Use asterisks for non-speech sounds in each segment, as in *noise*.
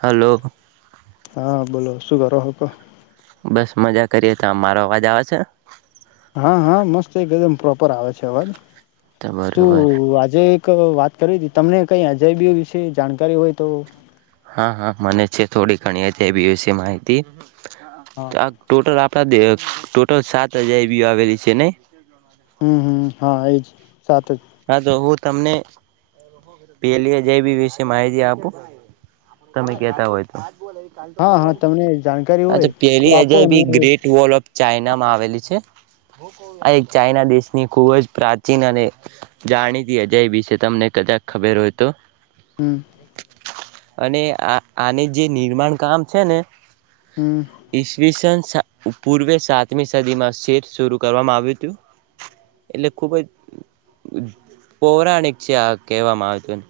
Hello હા બોલો શું કરો હતો બસ મજા કરીએ તમારો અવાજ આવ છે. હા હા મસ્ત એકદમ પ્રોપર આવે છે અવાજ તો બરોબર શું આજે એક વાત કરી હતી તમને કઈ અજયબી વિશે જાણકારી હોય તો હા હા મને છે થોડી ઘણીએ છે એ બી વિશે માહિતી હા આ ટોટલ આપ ત ટોટલ સાત હજાર એવીી આવેલી છેને હમ હમ હા એજ સાત જ હા તો હું તમને પેલી જેબી વિશે માહિતી આપું તમે કેતા હોય હા હા તમને જાણકારી તો બ હોય પેલી અજી આપો અને ગટ વ ચાઈનામાં આવેલી છે આ એક ચાઈના દેશની ખુબ જ પ્રાચીન અને જાણીતી અજય બીશે તમને કદાક ખબર હોય તો હમ અને આ આને જે નિર્માણ કામ છે ને હમ ઈસવીસન સા પૂર્વે સાતમી સદીમાં શેર શરૂ કરવામાં આવ્યું હતું એટલે ખુબ જ પૌરાણિક છે આ કહેવામાં આવતું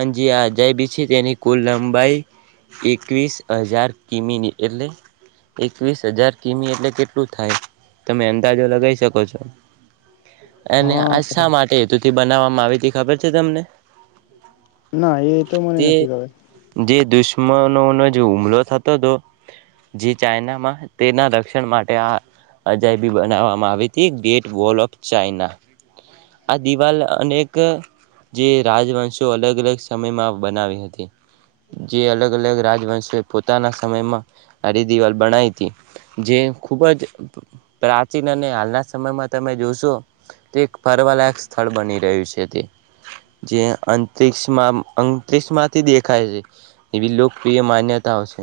અજી આ અજાયબી છે તેની કુલ લંબાઈ એકવીસ હજાર કિમીની એટલે એકવીસ હજાર કિમી એટલે કેટલું થાય તમે અંદાજો લગાવી શકો છો એને હા આજ માટે હેતુથી બનાવવામાં આવીથી ખબર છે તમને ના એતો મને તે નથી ક જે દુશ્મનોનો જે હુમલો થતો હતો જે ચાઈનામાં તેના રક્ષણ માટે આ અજાયબી બનાવવામાં આવી હતી ગેટ વોલ ઓફ ચાઈના આ દિવાલ અનેક જે રાજવંશો અલગ અલગ સમયમાં બનાવી હતી જે અલગ અલગ રાજવંશો પોતાના સમયમાં હ દિવાલ બનાવી હતી જે ખૂબ જ પ્રાચીન અને હાલના સમયમાં તમે જોશો તે ફરવાલાયક સ્થળ બની રહ્યું છે તે જે અંતરિક્ષમાં અંતરિક્ષમાંથી દેખાય છે એવી લોકપ્રિય માન્યતાઓ છે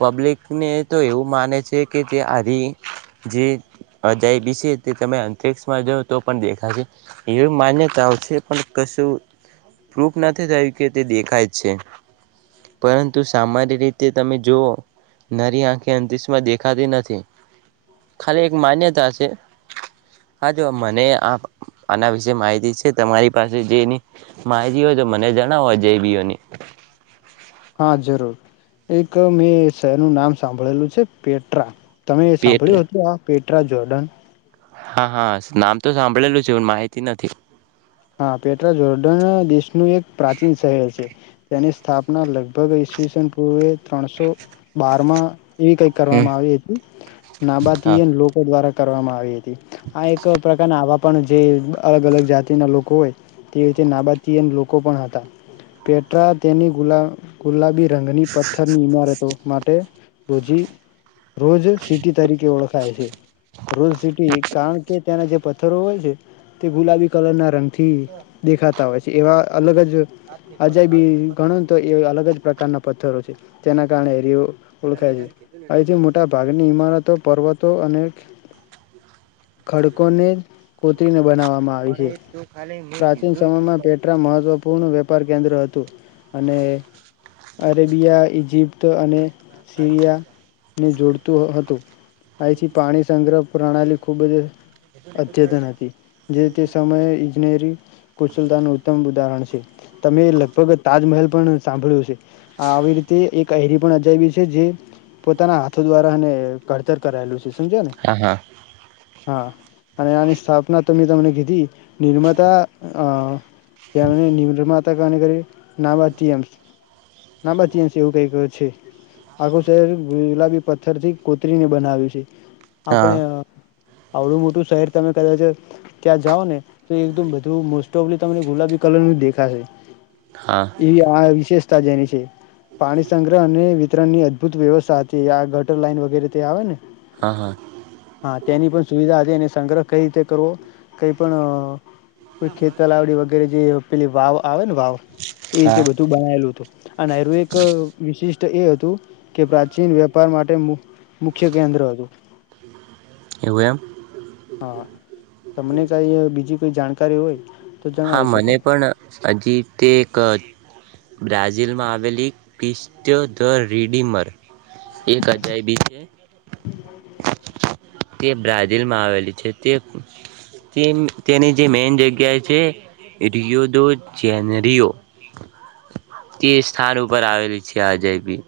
પબ્લિકને તો એવું માને છે કે જે આજ જે અજાયબીશે તે તમે અંતરિક્ષમાં જાઓ તો પણ દેખાશે એવી માન્યતાઓ છે પણ કશું પ્રૂફ નથી થયું કે તે દેખાય જ છે. પરંતુ સામાન્ય રીતે તમે જોવો નરી આંખે અંતિશમાં દેખાતી નથી. ખાલી એક માન્યતા છે. હા જો મને આ આના વિશે માહિતી છે તમારી પાસે જેની માહિતી હોય તો મને જણાવો જે બી ઓની હા જરૂર એક મેં શહેરનું નામ સાંભળેલું છે પેટ્રા તમે પેટ સાંભળ્યું હતું આ પેટ ટ્રા જોર્ડન હા હા નામ તો સાંભળેલું છે. પણ માહિતી નથી. હા પેટ્રા જોર્ડન દેશનું એક પ્રાચીન શહેર છે. તેની સ્થાપના લગભગ ઈસવીસન પૂર્વે ત્રણસો બારમાં એવી કઈક હમ કરવામાં આવી હતી. નાબાથી હા એ લોકો દ્વારા કરવામાં આવી તી. આ એક પ્રકારના આવા પણ જે અલગ અલગ જાતિના લોકો કો હોય તે રીતે નાબાતીયન લોકો પણ હતા. પેટ્રા તેની ગુલા ગુલાબી રંગની પથ્થરની ઈમારતો માટે રોજી રોજ સિટી તરીખે ઓળખ ઓળખાય છે. રો સીટી કારણ કે તેના જે પથ્થરો હોય છે તે ગુલાબી કલરના રંગ. થી દેખાતા હોય છે. એવા અલગ જ અજાયબી ઘણો તો એ અલગ જ પ્રકારના પથ્થરો છે જેના કારણે એરીઓ ઓળખાય છે. અહીંથી મોટા ભાગની ઇમારતો, પર્વતો અને. *inaudible* ખડકોને કોતરીને બનાવવામાં આવી છે. પ્રાચીન સમયમાં પેટ્રા મહત્વપૂર્ણ વેપાર. કેન્દ્ર હતું. અને. અરેબિયા, ઈજિપ્ત અને સીરિયાને જોડતું હતું. અહીથી પાણી સંગ્રહ પ્રણાલી ખૂબ જ અદ્યતન હતી. જે તે સમયે. નેરી કુશલતાનું ઉત્તમ ઉદાહરણ છે. તમે લગભગ તાજમહેલ. મહેલ પણ સાંભળ્યું હશે. આવી રીતે એક અયરી પણ અજાયબી છે જે પોતાના હાથો દ્વારા અને. ઘડતર કરાયેલું છે. સમજ્યા ને? હા હા હા અને આની સ્થાપના તો મેં તમને કીધી. નિર્માતા અ જ્યાંની નિર્માતા. *inaudible* નાબાચયમ નાબાચયમ એવું કઈ છે. આખું શહેર ગુલાબી પથ્થરથી કોતરીને બનાવ્યું છે. આપણે હા આવડું મોટું શહેર તમે. કદાચ ત્યાં જાઓ ને. તો એકદમ બધું મોસ્ટ ઓફલી તમને ગુલાબી કલરનું જ દેખાશે.. હા એવી આ વિશેષ. તા જેની છે. પાણી સંગ્રહ અને મિતની. અૂત વ્યવસ્થા હતી આ. ટર લાઈન વગેરેતે આવે ને. હા હા હા તેની પણ સુવિધા હતી. સંગ્રહ કઈ રીતે કરવો. કઈ પણ. કોઈ ખેતલાવડી વગેરે જે. પેલી વાવ આવે. એ રીતે હા બધું બનાેલું હતું અને એક વિશિષ. તો એ હતું. કે પ્રાચીન વેપાર માટે મુખ્ય કેન્દ્ર હતું. એવું એમ હા તમને કઈ બીજી કોઈ જાણકારી હોય. તો હા જણાવી મને શકો પણ હજી તે એક બ્રાઝિલમાં આવેલી ક્રિસ્તયો ધ રિડિમર એક હજાર બી છે તે બ્રાઝિલ માં આવેલી છે તે તે તેની જે મેન જગ્યાએ જે રિયોયો દ ચનરિયો તે સ્થાન ઉપર આવેલી છે અજયબી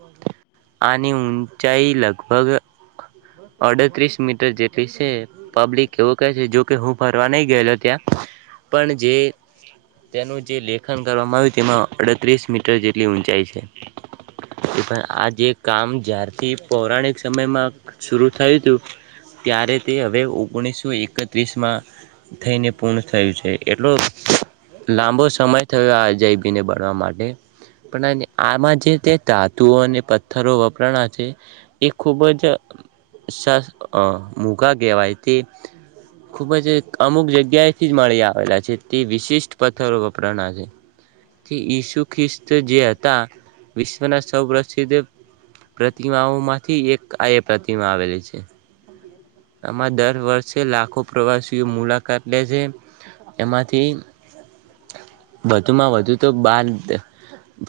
આની ઊંચાઈ લગભગ અડત્રીસ મીટર જેટલી છે પબ્લિક એવો કહે છે જોકે હું ફરવા નહી ગયેલો ત્યાં પણ જે તેનું જે લેખન કરવામાં આવ્યું તેમાંડ ત્રીસ મીટર જેટલી ઊંચાઈ છે તો પણ આ જે કામ જ્યારથી પૌરાણિક સમયમાં શરૂ થયું હતું ત્યારે તે હવે ઓગણીસો એકત્રીસમાં થઈને પૂર્ણ થયું છે એટલો લાંબો સમય થયો આજયબીને બણવા માટે આમાં જે તે ધાતુઓ અને પથ્થરો વપરાના છે એ ખૂબ જ મોઘા કહેવાય તે ખૂબ જ અમુક જગ્યાએથી જ મળી આવેલા છે તે વિશિષ્ટ પથ્થરો વપરાના છે તે ઈ જે હતા વિશ્વના સૌ પ્ર્રસિદ્ધ પ્રતિમાઓ માંથી એક આ પ્રતિમા આવેલી છે આમાં દર વર્ષે લાખો પ્રવાસીઓ મુલાકાત લે છે એમાંથી વધુમાં વધુ તો બા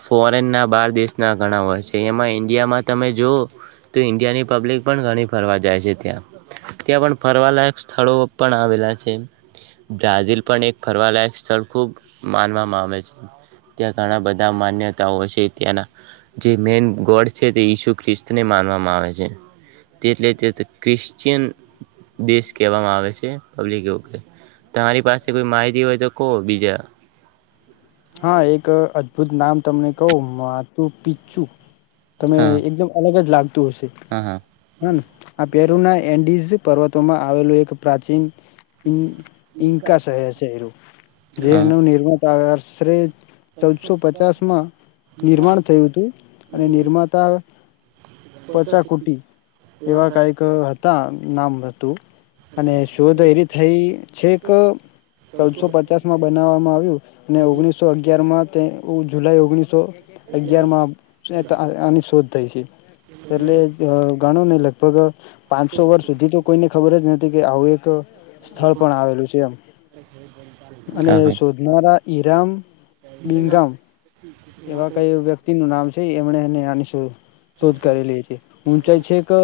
ફોરેનના બાર દેશના ઘણા હોય છે એમાં ઈન્ડિયામાં તમે જોઓ તો ઈન્ડિયાની પબ્લિક પણ ઘણી ફરવા જાય છે ત્યાં ત્યાં પણ ફરવાલાયક સ્થળો પણ આવેલા છે બ્રાઝિલ પણ એક ફરવાલાયક સ્થળ ખૂબ માનવામાં આવે છે ત્યાં ઘણા બધા માન્યતાઓ છે ત્યાંના જે મેન ગોડ છે તે ઈસુ ખ્રિસ્તને માનવામાં આવે છે તેટલે તે ક્રિશ્ચિયન દેશ કહેવામાં આવે છે પબ્લિક વ તમારી પાસે કોઈ માહિતી હોય તો કહો બીજા હા એક નામ તમને કહ માચું પીચું તમે હા એકદમ અલગ જ લાગ હા હા આ પેરુ ના એન્ડઝ પર્વતોમાં આવેલું એક પ્રાચીન ઈન્કા શહેર છે એ હા જેનું નિર્મતા શ્રે ચૌદસો પચાસ માં નિર્માણ થયું હતું અને નિર્માતા પચાકુટી એવા કાયક હતા નામ હતું અને શોધ એરી થઈ છે કે ચૌદસો પચાસ માં બનાવવામાં આવ્યું અને ઓગણીસો અગિયારમાં તે જુલાઈ ઓગણીસ સો અગિયારમાં આની શોધ થઈ છે એટલે કણોને લગપગ પાંચસો વર્ષ સુધી તો કોઈને ખબર જ નથી કે આવું એક સ્થળ પણ આવેલું છે એમ અને હા શોધનારા હીરામ બિંગમ એવા કઈ વ્યક્તિ નું નામ છે એ આપણે ્યાનીશ શોધ કરેલી છે ઊંચાઈ છે કે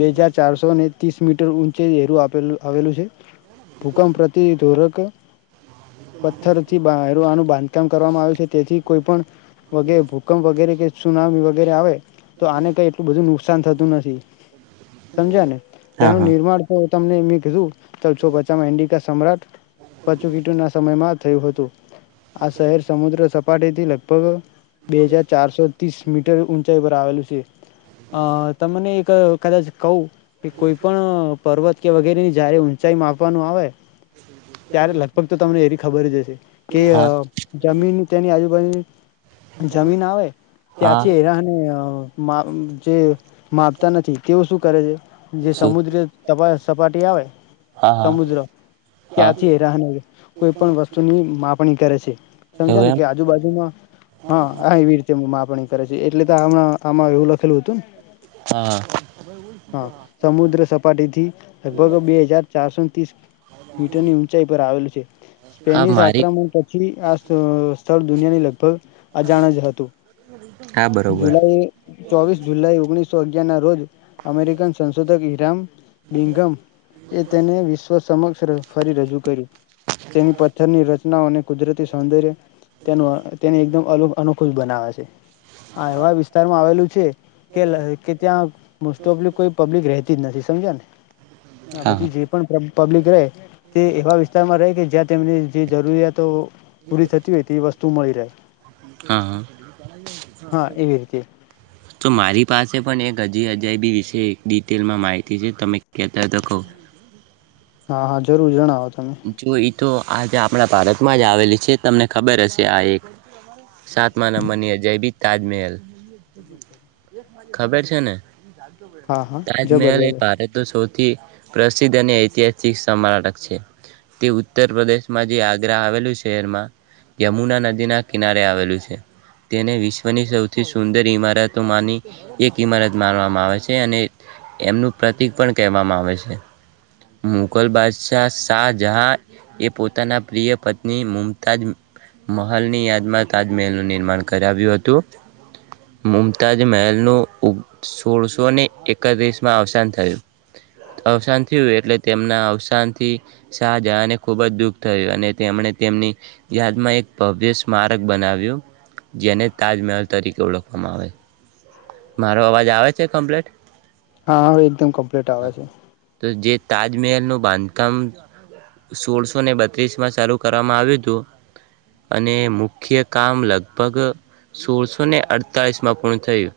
બે હજાર ચારસો ને ત્રીસ મીટર ઊંચેઝેરું આપેલું આવેલું છે ભૂકંપ પ્રતિધોરક પથ્થર હવાનું બાંધકામ કરવામાં આવ્યું છે તેથી કોઈ પણ વગેરે ભૂકંપ વગેરે કે સુના વગેરે આવે તો આને કઈ એટલું બધું નુકસાન થતું નથી સમજ્યા ને હા તેનું હા નિર્માણ થ તમને મેં કીધું ચ છો બચામાં એન્ડિકા સમ્રાટ પચું કીટુ ના સમયમાં થ હોત તો આ શહેર સમુદ્ર સપાટીથી લ *inaudible* બે હજાર ચારસો ત્રીસ મીટર ઊંચાઈ પર આવેલું છે અ તમને એક કદાચ ક કે કોઈ પણ પર્વત કે વગેરે ની જારે ઊંચ ંચાઈ માપવાનું આવે ત્યારે લગભગ તો તમને એની ખબર જ હશે કે જમીન તેની આજુબાજુ જમીન આવે હા હા ત્યાંથી હા હરાહને જે માપતા નથી તેઓ શું કરે છે જે શું સમુદ્ર સપાટી આવે હા હા સમુદ્ર હા ત્યાંથીરાહ કોઈ પણ વસ્તુની ણી કરે છે સમજ એવું ને એમ કે આજુબાજુમાં હા એવી રીતે મા કરે છે એટલે તો હમણા આમાં એવું લખેલું હતું હા હા હ સમુદ્ર સપાટી થી લગભગ બે હજાર ચારસો ત્રીસ મીટરની ઉઊંચાઈ પર આવેલું છે હા સ્પેનિશ મારી આક્રમણ પછી આ સ્થળ દુનિયાની લગ અજાણ જ હતું હા બરોબર જુલાઈ ચોવીસ જુલાઈ ઓગણીસ તો અગિયારના રોજ અમેરિકન સંશોધક ઈરામ બિંગમ એ તેને વિશ્વ સમક્ષ ફરી રજૂ કર્યું તેની પથ્થરની રચ નાઓ અને કુદરતી સૌંદર્ય *unintelligible* *unintelligible* બનાવે છે આ એવા વિસ્તારમાં આવેલું છે કે કે ત્યાં મોસ્ટ ઓફ કોઈ પબ્લિક રે રેતીજ નથી સમજ્યા ને આ હા બધી હા જે પણ પ્રો પબ્લિક રેય તે એવા વિસ્તારમાં રેય કે જ્યાં તેમને જે જરૂરીયા તો પૂરી થતી હોય તે વસ્તુ મળી રેય હા હા હા એવી રીતે તો મારી પાસે પણ એક *unintelligible* વિશે એક ડિટેલમાં માહિતી છે તમે કેતાહોય તો કોઉ હા હા જરૂર જણાવો તમે જો ઈ તો આજે આપણા ભારતમાં જ આવેલી છે તમને ખબર હશે આ એક સાતમા નંબરની અ જયભી તાજમહેલ ખબર છે ને હા હા જબર તાજમહેલ એ જબર ભારત નો સૌથી થી પ્રસિદ્ધ અને ઐતિહાસિક સમરાટક છે તે ઉત્તર પ્રદેશમાં જે આગ્રા આવેલું શહેરમાં યમુના નદીના કિનારે આવેલું છે તેને વિશ્વની સૌથી સુંદર ઈમારતોમાંની એક ઈમારત માનવામાં આવે છે અને એમનું પ્રતિક પણ કહેવામાં આવે છે મુઘલ બાદશાહ શાહજહા એ પોતાના પ્રિય પત્ની મુમતાજ મહેલ ની યાદમાં તાજમહેલનું નિર્માણ કરાવ્યું હતું મુમતાજ મહેલનું સોળસો ને એકત્રીસ માં અવસાન થયું અવસાન થું એટલે તેમના અવસાનથી શાહજાને ખુબ જ દુઃખ થયું અને તેમણે તેમની યાદમાં એક ભવ્ય સ્મારક બનાવ્યું જેને તાજમહેલ તરીકે ઓળખવામાં આવે મારો અવાજ આવે છે કમ્પ્લીટ હા આવે એકદમ કમ્પ્લીટ આવે છે તો જે તાજમહેલનું બાંધકામ સોળસો ને બત્રીસમાં ચાલું કરવામાં આવ્યું હતું અને મુખ્ય કામ લગભગ સોળસો ને અડતાળીસમાં પૂર્ણ થયું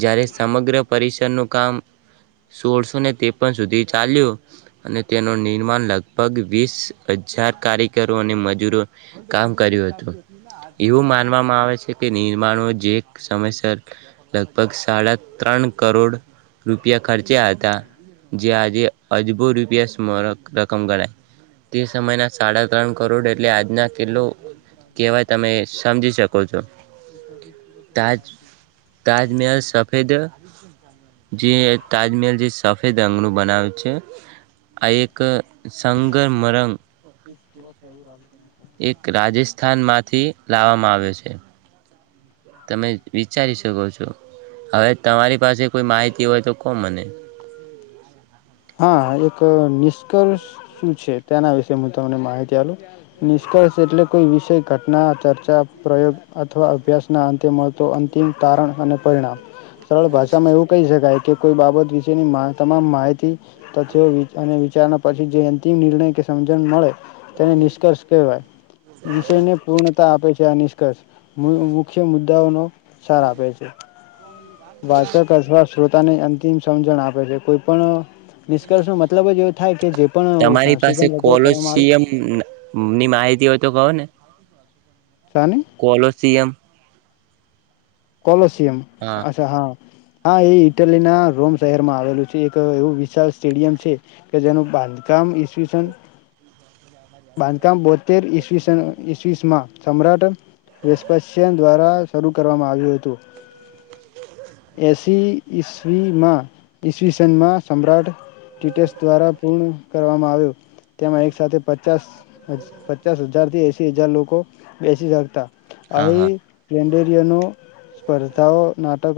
જ્યારે સમગ્ર પરિસરનું કામ સોળસોને ત્રેપન સુધી ચાલ્યું અને તેનું નિર્માણ લગભગ વીસ હજાર કારીગરો અને મજૂરો કામ કર્યું હતું એવું માનવામાં આવે છે કે નિર્માણો જે સમયસર લગભગ સાડા ત્રણ કરોડ રૂપિયા ખર્ચ્યા હતા જે આ જે અજબો રૂપિયા *unintelligible* રકમ ગણાય તે સમયના સાડા ત્રણ કરોડ એટલે આજના કેટલો કહેવાય તમે સમજી શકો છો તાજ તાજમહેલ સફેદ જે તાજમહેલ જે સફેદ અંગનું બનાવે છે આ એક સંગર મરંગ એક રાજેસ્થાન માંથી લાવવામાં આવ્યો છે તમે વિચારી શકો છો હવે તમારી પાસે કોઈ માહિતી હોય તો કો મને હ એક નિષ્કર્ષ શું છે તેના વિશે હું તમને માહિતી આલુ નિષ્કર્ષ એટલે કોઈ વિષય ઘટના ચર્ચા પ્રયોગ અથવા અભ્યાસ ના અંતે મળતો અંતિમ તારણ અને પરિણામ સરળ ભાષામાં એવું કહી શકાય કે કોઈ બાબત વિશેની મા તમામ માહિતી *unintelligible* અને વિચારણા પછી જે અંતિમ નિર્ણય કે સમજણ મળે તેને નિષ્કર્ષ કહેવાય વિષયને પૂર્ણતા આપે છે આ નિષ્કર્ષ મુખ્ય મુદ્દાઓનો સાર આપે છે વાચક અથવા શ્રોતાને અંતિમ સમજણ આપે છે કોઈ પણ નિષ્કર્ષ નો મતલબ જ એવો થાય કે જે પણ તમારી પાસે સંશોધન વગેરે કરવામાં આવ્યું કોલોશિયમ ની માહિતી હોય તો કહો ને શાની કોલોસીયમ કોલોસયમ અચ્છા હા હા એ ઇટલી ના રોમ શહેર માં આવેલું છે એક એવું વિશળ સ્ટેડિયમ છે કે જેનું બાંધકામ ઈવીસન બાંધકામ બોતેર ઈસવીસન ઈવીસ માં સમ્રાટ વિસપસન દ્વારા શરૂ કરવામાં આવી જો હત એસી સીમા ઈસવી સનમાં સમ્રાટ ટીટસ દ્વારા પૂર્ણ કરવામાં આવ્યું. તેમાં એક સાથે પ પચાસ હજારથી એસી હજાર લોકો બેસી શકતા હા અહી હા સ્પર્ધાઓ ના